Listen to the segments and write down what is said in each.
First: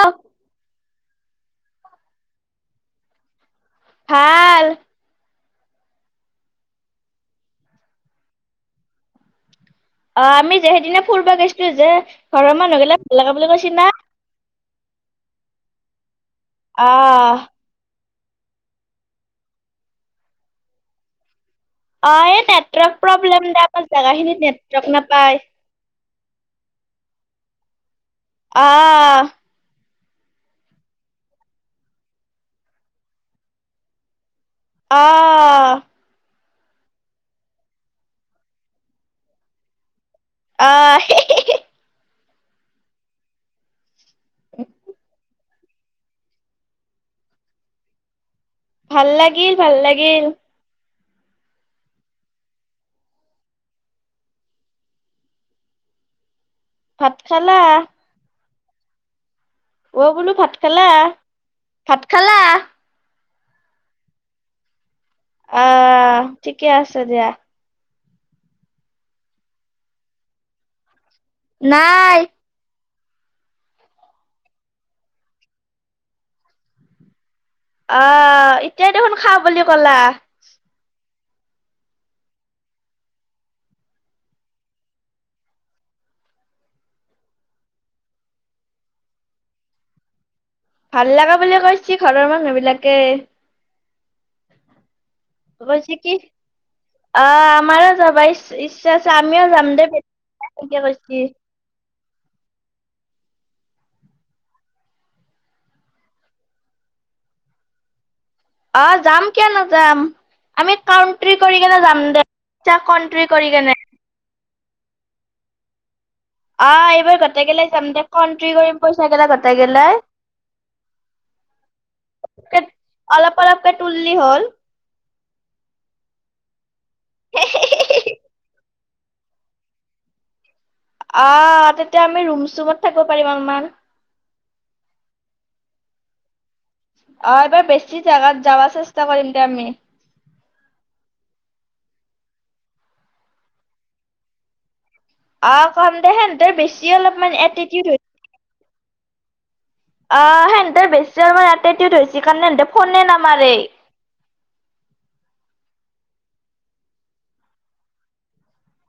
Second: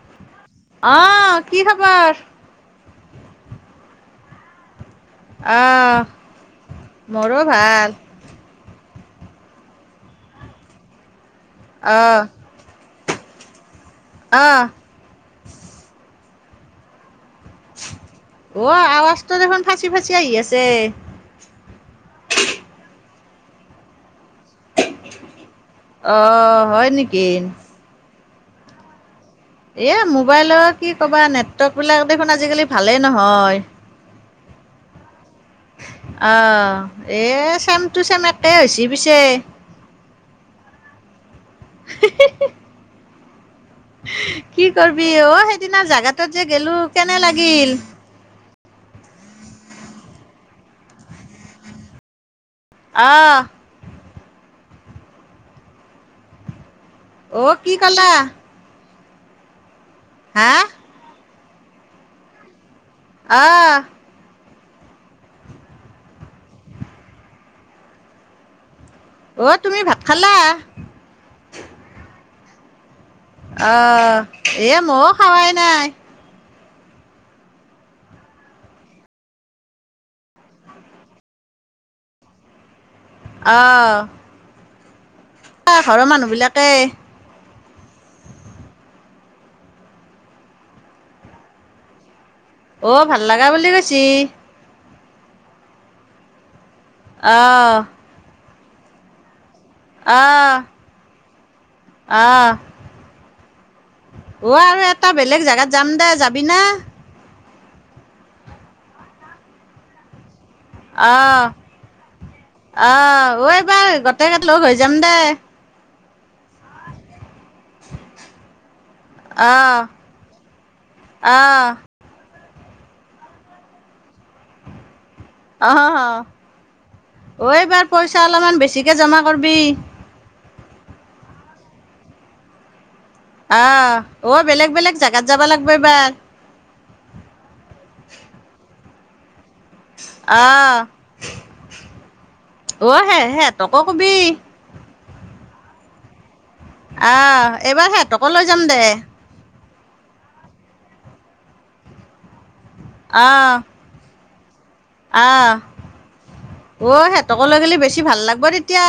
Of অহ কি খবৰ ভাল অহ মোৰো ভাল অ আমি যে সেইদিনা ফুব গৈছো যে ঘৰৰ মানুহ নগলে লগা বুলি কৈছ না অঁ অহ অ আৱাজটো দেখোন ফাঁচি ফাঁচি আহি আছে অ এই নেটৱৰ্ক প্ৰব্লেম দে আমাৰ জোগাখিনিত নেটৱৰ্ক নাপায় অহ হয় নেকি অহ এই মোবাইলৰ কি ক'বা নেটৱৰ্কবিলাক দেখোন আজিকালি ভালেই নহয় অ আহ এ চেমটো চেম একে হৈছে পিছে অহ হি হি [unintelligible] কি কৰবি অ পিছদিনা জাগাটোত যে গলো কেনে লাগিল ভাল লাগিল ভাল লাগিল অহ ভাত অ খালা কি খালা অ বোলো ভাত হা খালা ভাত খালা অহ অহ ঠিকে আছে দিয়া অ তুমি ভাত খালা নাই অহ এ ময়ো খাৱাই নাই অহ এতিয়াই দেখোন খা বুলি কলা অহঁ প ঘৰৰ মানুহ বিলাকে ভাল লগা বুলি কৈছি ঘৰৰ মানুহ বিলাকে অ ভাল লগা বুলি কৈছে ছে ক হৈছে কি অ আহ আমাৰ যাবাইছ ইচ্ছা আছে আমিও জাম আহ [unintelligible] আহ অ আৰু এটা বেলেগ জেগাত যাম দে যাবি না আহ যাম কিয় নাযাম আমি কাউণ্ট্ৰি আহ কৰি কেনে যাম দে আহ কন্ট্ৰ অ কৰি কেনে এইবাৰ গোটেইকেইটা লগ হৈ যাম দে আহ এইবাৰ গোটেই কে লৈ যাম দে কট্ৰী কৰিম পইচা গিলা গোটাই আহ কেনে আহ অলপ অলপকৈ তুল্লি হ'ল অ অ এইবাৰ পইচা অলপমান বেছি বেছিকে জমা কৰিবি অ তেতিয়া আমি ৰুমচুমত আহ অ বেলেগ বেলেগ জেগাত যাব লাগিব ব অ এবাৰ বেছি জেগাত যাবা চে চেষ্টা কৰিম দে আমি অঁ অ হে সিহঁতকো কবি অ কম দে বেছি অলপমান আহ এটিটিউড এইবাৰ হৈছে। সিহঁতকো লৈ যাম দে অ সেহনেৰ বেছি আৰু মই ইয়াতেতিয়া ধৰিছ কাৰণে ফনে আহ নামাৰেই আহ অ সিহঁতকলৈ গ'লে বেছি ভাল লাগিব তেতিয়া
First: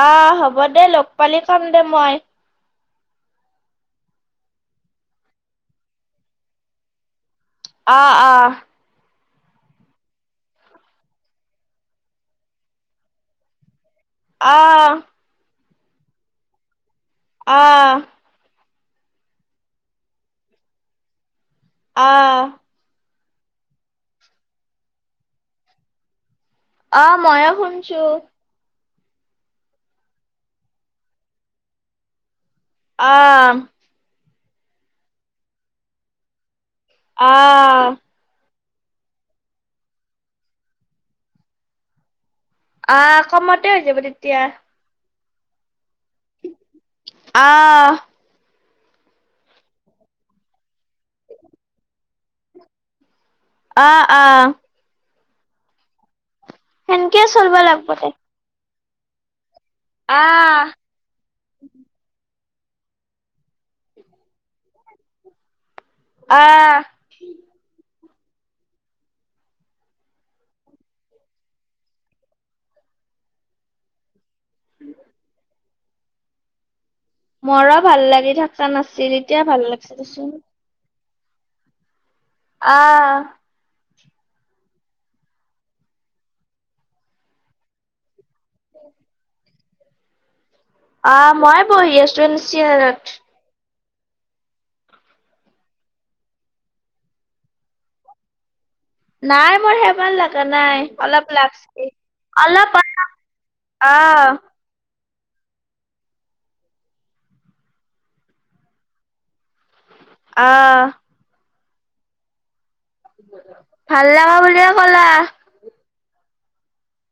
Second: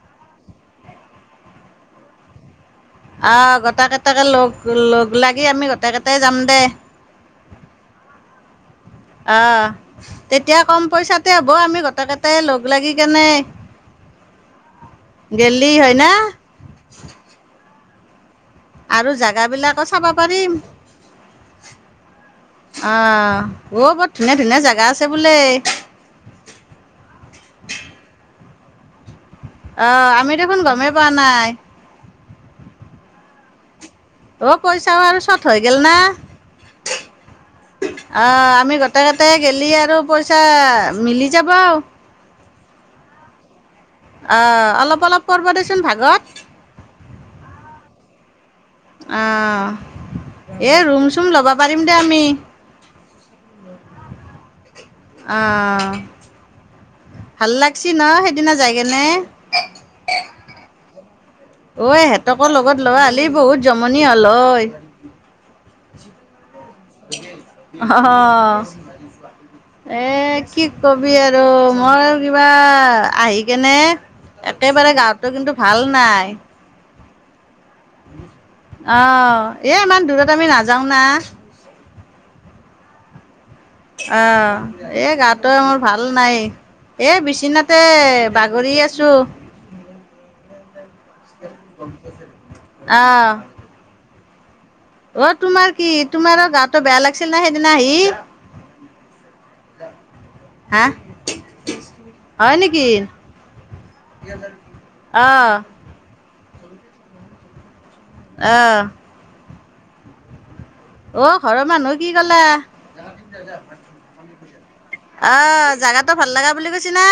আহ হ'ব দে লগ পালি কম দে মই আহ গোটেই কেইটাকে লগ লগ লাগি আমি গোটেই কেইটাই যাম দেই অঁ অঁ আহ তেতিয়া কম পইচাতে হ'ব আমি গোটে কেইটাই লগ লাগি কেনে আহ দ হয় না আহ আৰু জেগাবিলাকো চাব পাৰিম আহ অঁ অ বৰ ধুনীয়া ধুনীয়া জেগা আছে বোলে আহ মইয়ো শুনছো আহ আমি দেখোন গমেই পোৱা নাই আহ অ পইচাও আৰু চট হৈ গেল না। আহ গোটে কেটাই গেলি আৰু পইচা মিলি যাব আও। আ কমত অ অলপ অলপ। পৰবদেচোন ভাগত আহ অ এই ৰুম চুম ল'ব পাৰিম দে আমি। অঁ অঁ অহঁ সেনকে চলবা লাগব দে। যাই কেনে আহ অ আই হেত পতকৰ লগত ল'ৰা আলি বহুত জমনি হ'ল হয়। অ উ অহহঅঅ এ কি কবি আৰু মই কিবা আহি কেনে। একেবাৰে গাঁতো কিন্তু ভাল নাই। মৰো ভাল লাগি থকা নাছিল অঁ এতিয়া ভাল এই ইমান লাগিছিল দূৰত দেচোন। আমি নাযাওঁ না আহ অহ এ গাটো মোৰ ভাল নাই এ বিচিনাতে। বাগৰি আছো। অহ মই বহি আছোঁ চিয়াৰত অঁ অ তোমাৰ কি তোমা ৰ গাটো বেয়া লাগছিল না সেইদিনা আহি। নাই মোৰ সে ভাল লগা হা নাই অলপ লাগ হয় অলপ নেকি অপ অহ অঁ অহ অহ অ ঘৰত মানুহে কি ক'লে ভাল লগা বুলিয়ে ক'লা অ জাগাটো ভাল লগা বুলি কৈছে না।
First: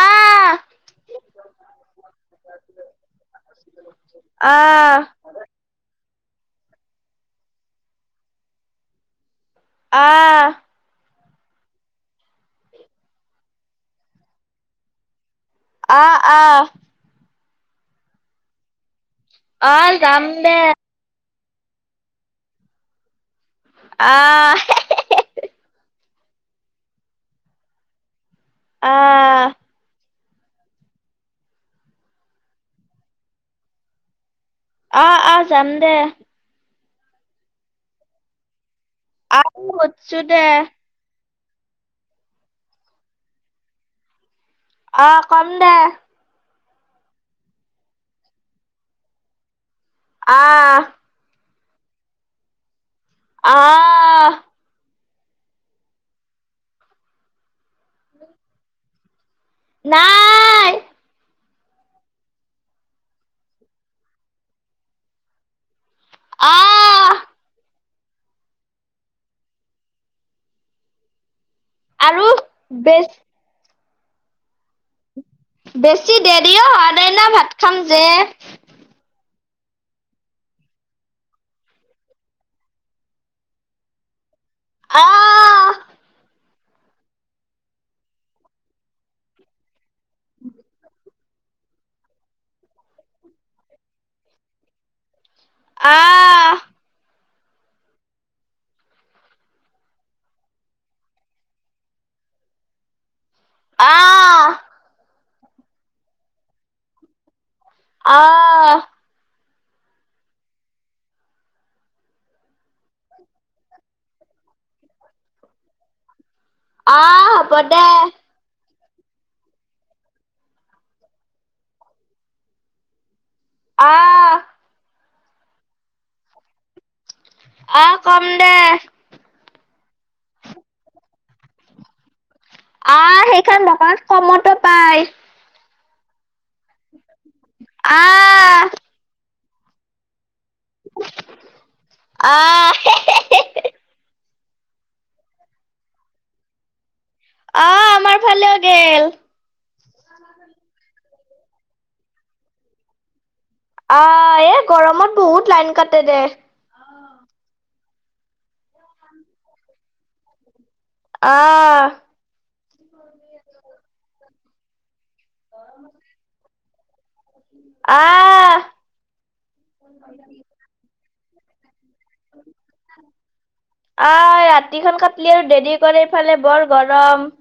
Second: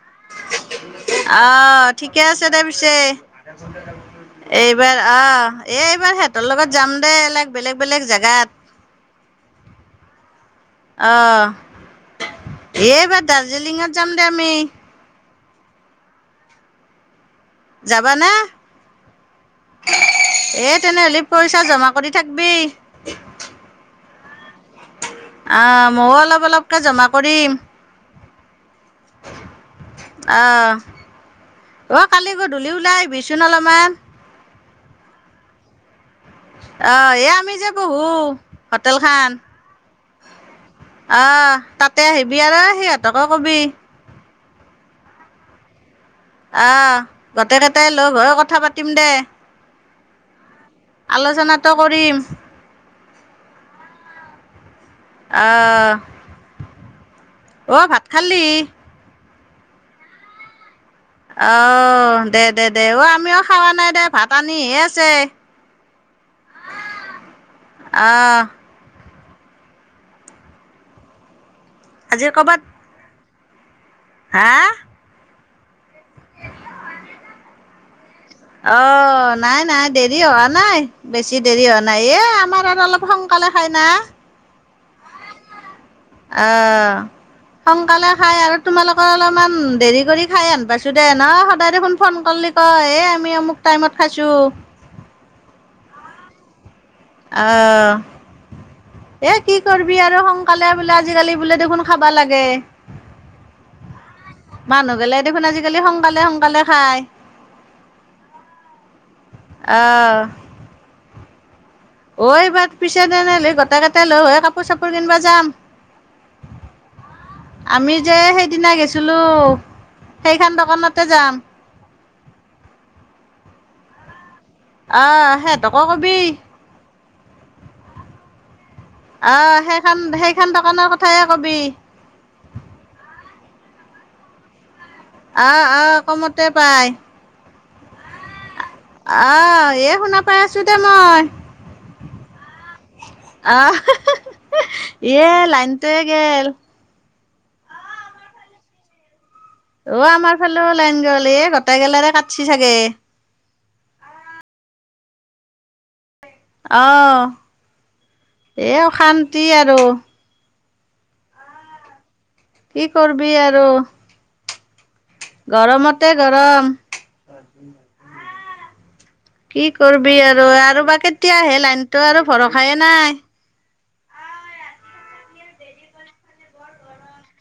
আহ আহ ঠিকে আছে দে পিছে এইবাৰ আহ আহ এই এইবাৰ হত তেৰ লগত যাম দে এলেক বেলেগ বেলেগ জেগাত। আহ অঁ এইবাৰ দাৰ্জিলিঙত যাম দে আমি আহ আহ যাবা নে অ যাম দে পইচা জমা কৰি থাকবি অহ হে হে হে ময়ো অলপ অলপকে জমা কৰিম আহ অঁ অঁ কালি গধূলি ওলাই আহিবিচোন অলপমান আহ আহ যাম দে অহ এয়া আমি যে বহু আৰু হছো দে আহ তাতে আহিবি আৰু সিহঁতকে কবি অ কম দে আহ গোটেইকেইটাই লগ হৈ কথা পাতিম দে আহ ত কৰিম আহ আহ অ ভাত খালি নাই আহ দে দে দে অ আমিও খাৱা নাই দে ভাত আনিহে আছে আহ অহ আৰু আজি কৰ'বাত বেচ হা বেছি দেৰিও হোৱা নাইনা ভাত খাম যে অ নাই নাই দেৰি হোৱা নাই বেছি দেৰি হোৱা নাই এ আমাৰ আৰু অলপ সোনকালে খাই না আহ অ সোনকালে খাই আৰু তোমালোকৰ অলপমান দেৰি কৰি খাই আন পাইছো দে ন সদায় দেখোন ফোন কৰলি কয় এ আমি অমুক টাইমত খাইছো আহ অহ এ কি কৰিবি আৰু সোনকালে বোলে আজিকালি বোলে দেখোন খাবা লাগে আহ মানুহ গলে দেখোন আজিকালি সোনকালে সোনকালে খায় আহ আহ অ এইবাৰ পিছে তেনেহলে গোটেই কেইটাই লগ হৈ কাপোৰ চাপোৰ কিনবা যাম অহ হব দে গৈছিলো সেইখন দোকানতে যাম অহ অহ সেহতক কবি অ কম দে আহ সেখন সেখন দোকানৰ কথাই কবি আহ সেইখন দোকান কমতো পাই আহ আহ কমতে পাই। আহ আহ এ শুনা পাই আছো দে মই আহ আহ এ লাইনতে গেল আহ আমাৰ ফালেও গেল। অ আমাৰ ফালেও লাইন গল এ গোট গেলাৰে কাটছি চাগে। আহ এ গৰমত বহুত লাইন কাটে দে অঁ। এই অশান্তি আৰু আহ কি কৰবি আৰু গৰমতে গৰম আহ কি কৰবি আৰু আৰু বাকে এতিয়া সে লাইনটো আৰু ভৰসাইে নাই। আহ ৰাতিখন কাটলি আৰু দেৰি কৰে এইফালে বৰ গৰম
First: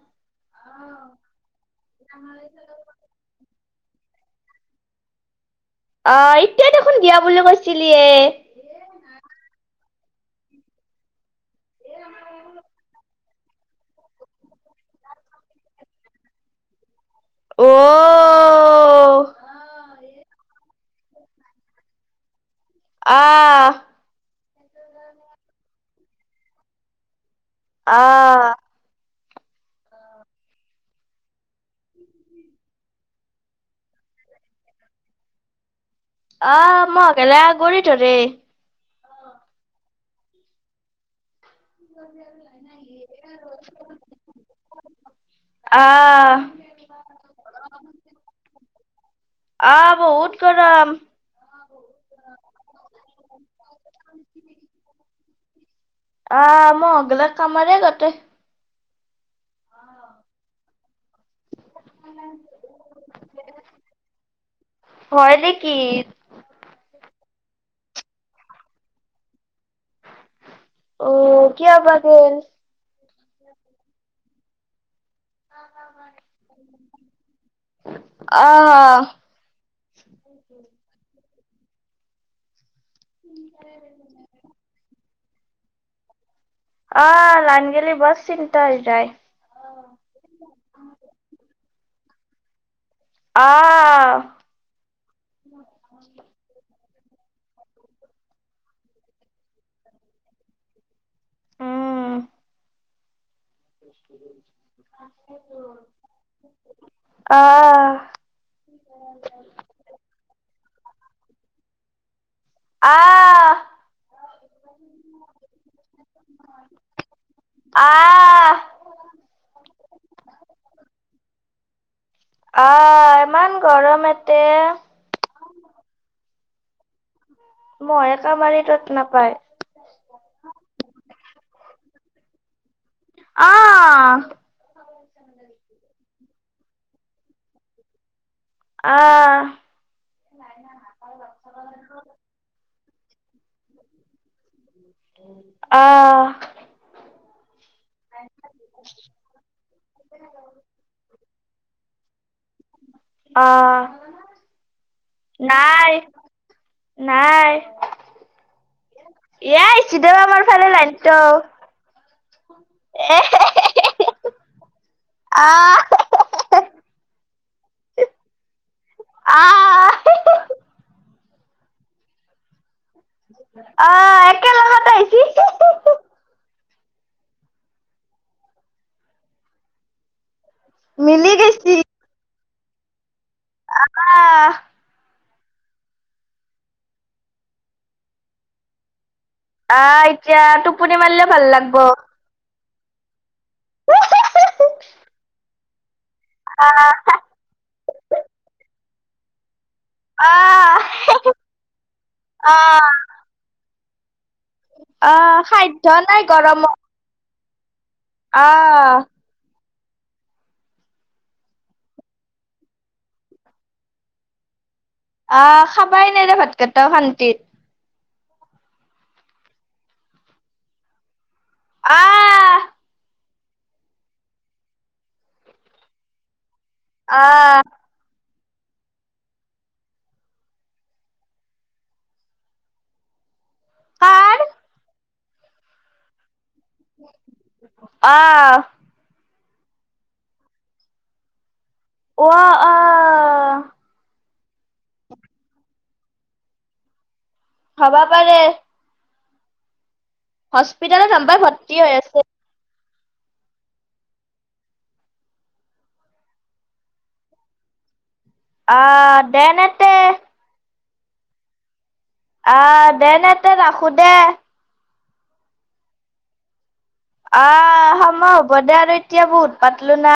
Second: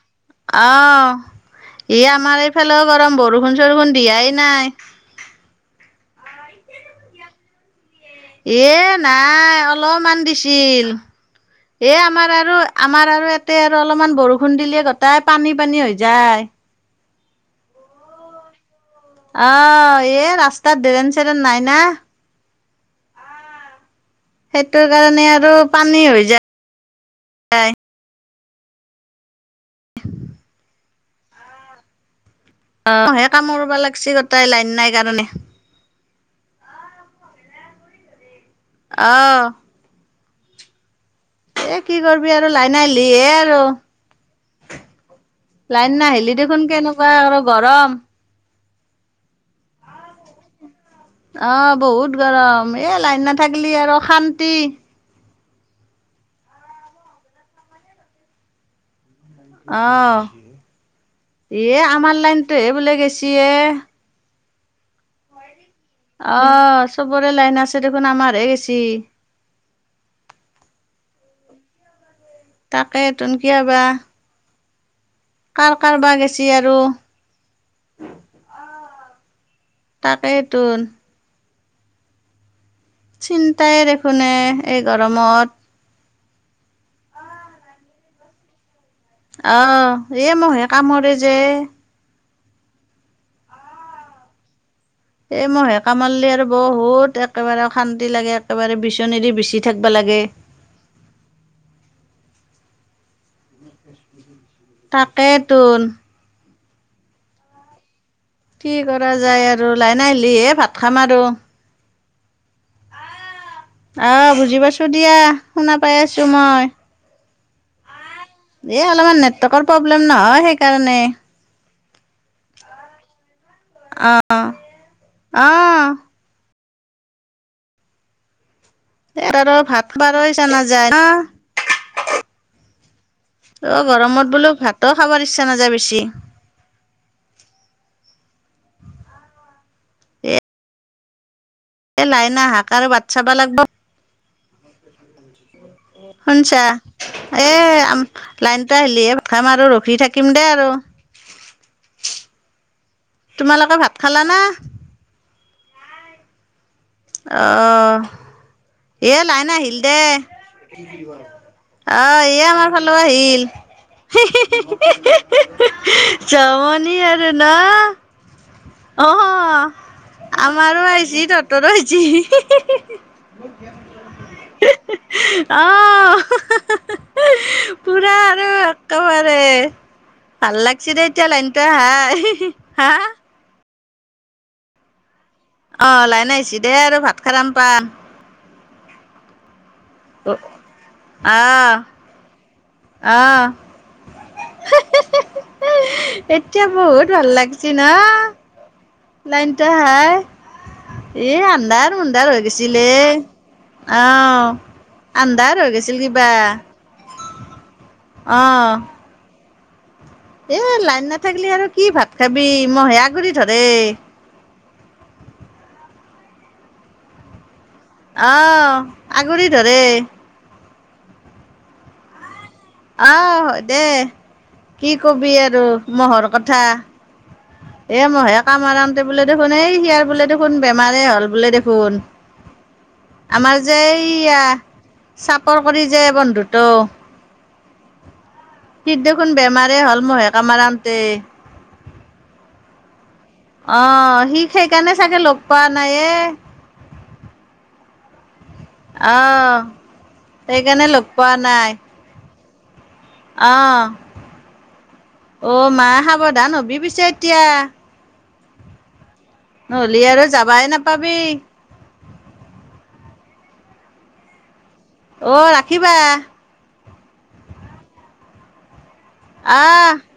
অ ই আমাৰ এইফালেও গৰম বৰষুণ। দিয়াই নাই অ এতিয়া দেখোন দিয়া বুলি কৈছিল লিয়ে এ নাই অলপমান দিছিল এ আমাৰ আৰু আমাৰ আৰু এ তাতে আৰু অলপমান বৰষুণ দিলে গোটাই পানী পানী হৈ যায় অ তাত ডৰেন চেৰেন নাই না আহ সেইটো কাৰণে আৰু পানী হৈ যায় আহ অ সে কাম কৰিবা লাগছী গটাই লাইন নাই কাৰণে আহ মই অকলে গৰি থৰে আহ এ কি কৰিবি আৰু লাইন আহিলি হে আৰু। লাইন নাহিলি আহ দেখোন কেনেকুৱা আৰু গৰম। আহ বহুত গৰম আহ বহুত গৰম এ লাইন নাথাকিলি আৰু অশান্তি আহ মই অগিলা কামাৰে গতে আহ এ আমাৰ লাইনতো হে বোলে গেছে এ হয় দে অঁ। চবৰে লাইন আছে দেখোন আমাৰহে গেছি।। অ কি হবা তে। তাকে তন কিয়াবা। কাৰ কাৰ বা গেছি আৰু। আহ তাকেইটো। চিন্তাই দেখোনে এই গৰমত। অ লান গেলি বৰ চিন্তাই। আহ এ মহে কামৰে যে। আহ। এ মহে কামাৰ্লি আৰু বহুত। একেবাৰে শান্তি লাগে, একেবাৰে বিচনীদি বিচি থাকিবা লাগে। ব [inaudible] তাকেতো। আহ। কি কৰা যায় আৰু লাইন আহিলি হ ভাত। খাম আৰু। আহ। আহ বুজি পাইছো দিয়া শুনা পাই আছো মই। অঁ। এই অলপমান নেটৱৰ্কৰ প্ৰব্লেম নহয় সেইকাৰণে আহ ইমান। গৰম এতে। অঁ। মহে কামোৰে। এবাৰৰ ভাত পাৰ জানা যায় ন। আহ। তই খাব ইচ্ছা নাযায় বেছি। আহ। এ লাইন আহাক বাত। চাবা লাগিব। আহ শুনিছা, এ লাইনটো আহিলিহে ভাত খাম আৰু ৰখি থাকিম দেই আৰু। তোমালোকে আহ ভাত খালা না। নাই। নাই আহ', এয লাইন এ আহিল আইছি দে আমাৰ ফালে লাইনটো আহ এয় আমাৰ ফালৰ আহিল। হি হিহি, হিহি, আহ হিহি জমনি আৰু না অ', আহ আমাৰো আহিছে তত ততই যি হি হি হি আহ', একে লগত এ আইছি হিহি, অ হিহি। পুৰা আৰু একেবাৰে। ভাল লাগিছে দে এতিয়া মিলি লাইনটো গৈছি হাই হি হি হা, আ অ' লাইন আহিছি দেই আৰু ভাত খাৰম পাম। আহ', এতিয়া টোপনি মাৰিলে ভাল লাগব। আহ হি হি হি এতিয়া বহুত ভাল লাগিছ ন নাইন হাই আহ এ আন্দাৰ-মুডাৰ হৈ গৈছিলে। অহ অ সাধ্য নাই গৰমত। অ' অহ এ লাইন নাথাকিলি আৰু কি ভাত খাবি, মহে আগুৰি ধৰে। আহ খাবাই নাই দে ভাত কেইটাও শান্তিত। আহ', আগুৰি ধৰে। আহ আহ' হয় দে, কি কবি আৰু মৰ হৰকত কথা। আহ এ'মইহে কাম আৰামতে বোলে দেখোন এই হিয়াৰ বোলে দেখোন বেমাৰেই হ'ল বোলে দেখোন। আমাৰ যে, কাৰ এইয়া চাপৰ কৰি যে বন্ধুটো অ--হ বেমাৰেই হ'ল মহেকামাৰাতে অ অ অ সি সেইকাৰণে চাগে লগ পোৱা নাইয়ে। হব পাৰে। অ হস্পিতালত আমাৰ ভৰ্তি হৈ আছে। অহ অ মা সাৱধান হবি পিছে এতিয়া। অ দেনেতে পাবি। আহ দেনেতেন ৰাখো দে। অ ৰাখিবা। অ সময় হ'ব দে আৰু। এতিয়া বহুত আহ পাতিলো নাই।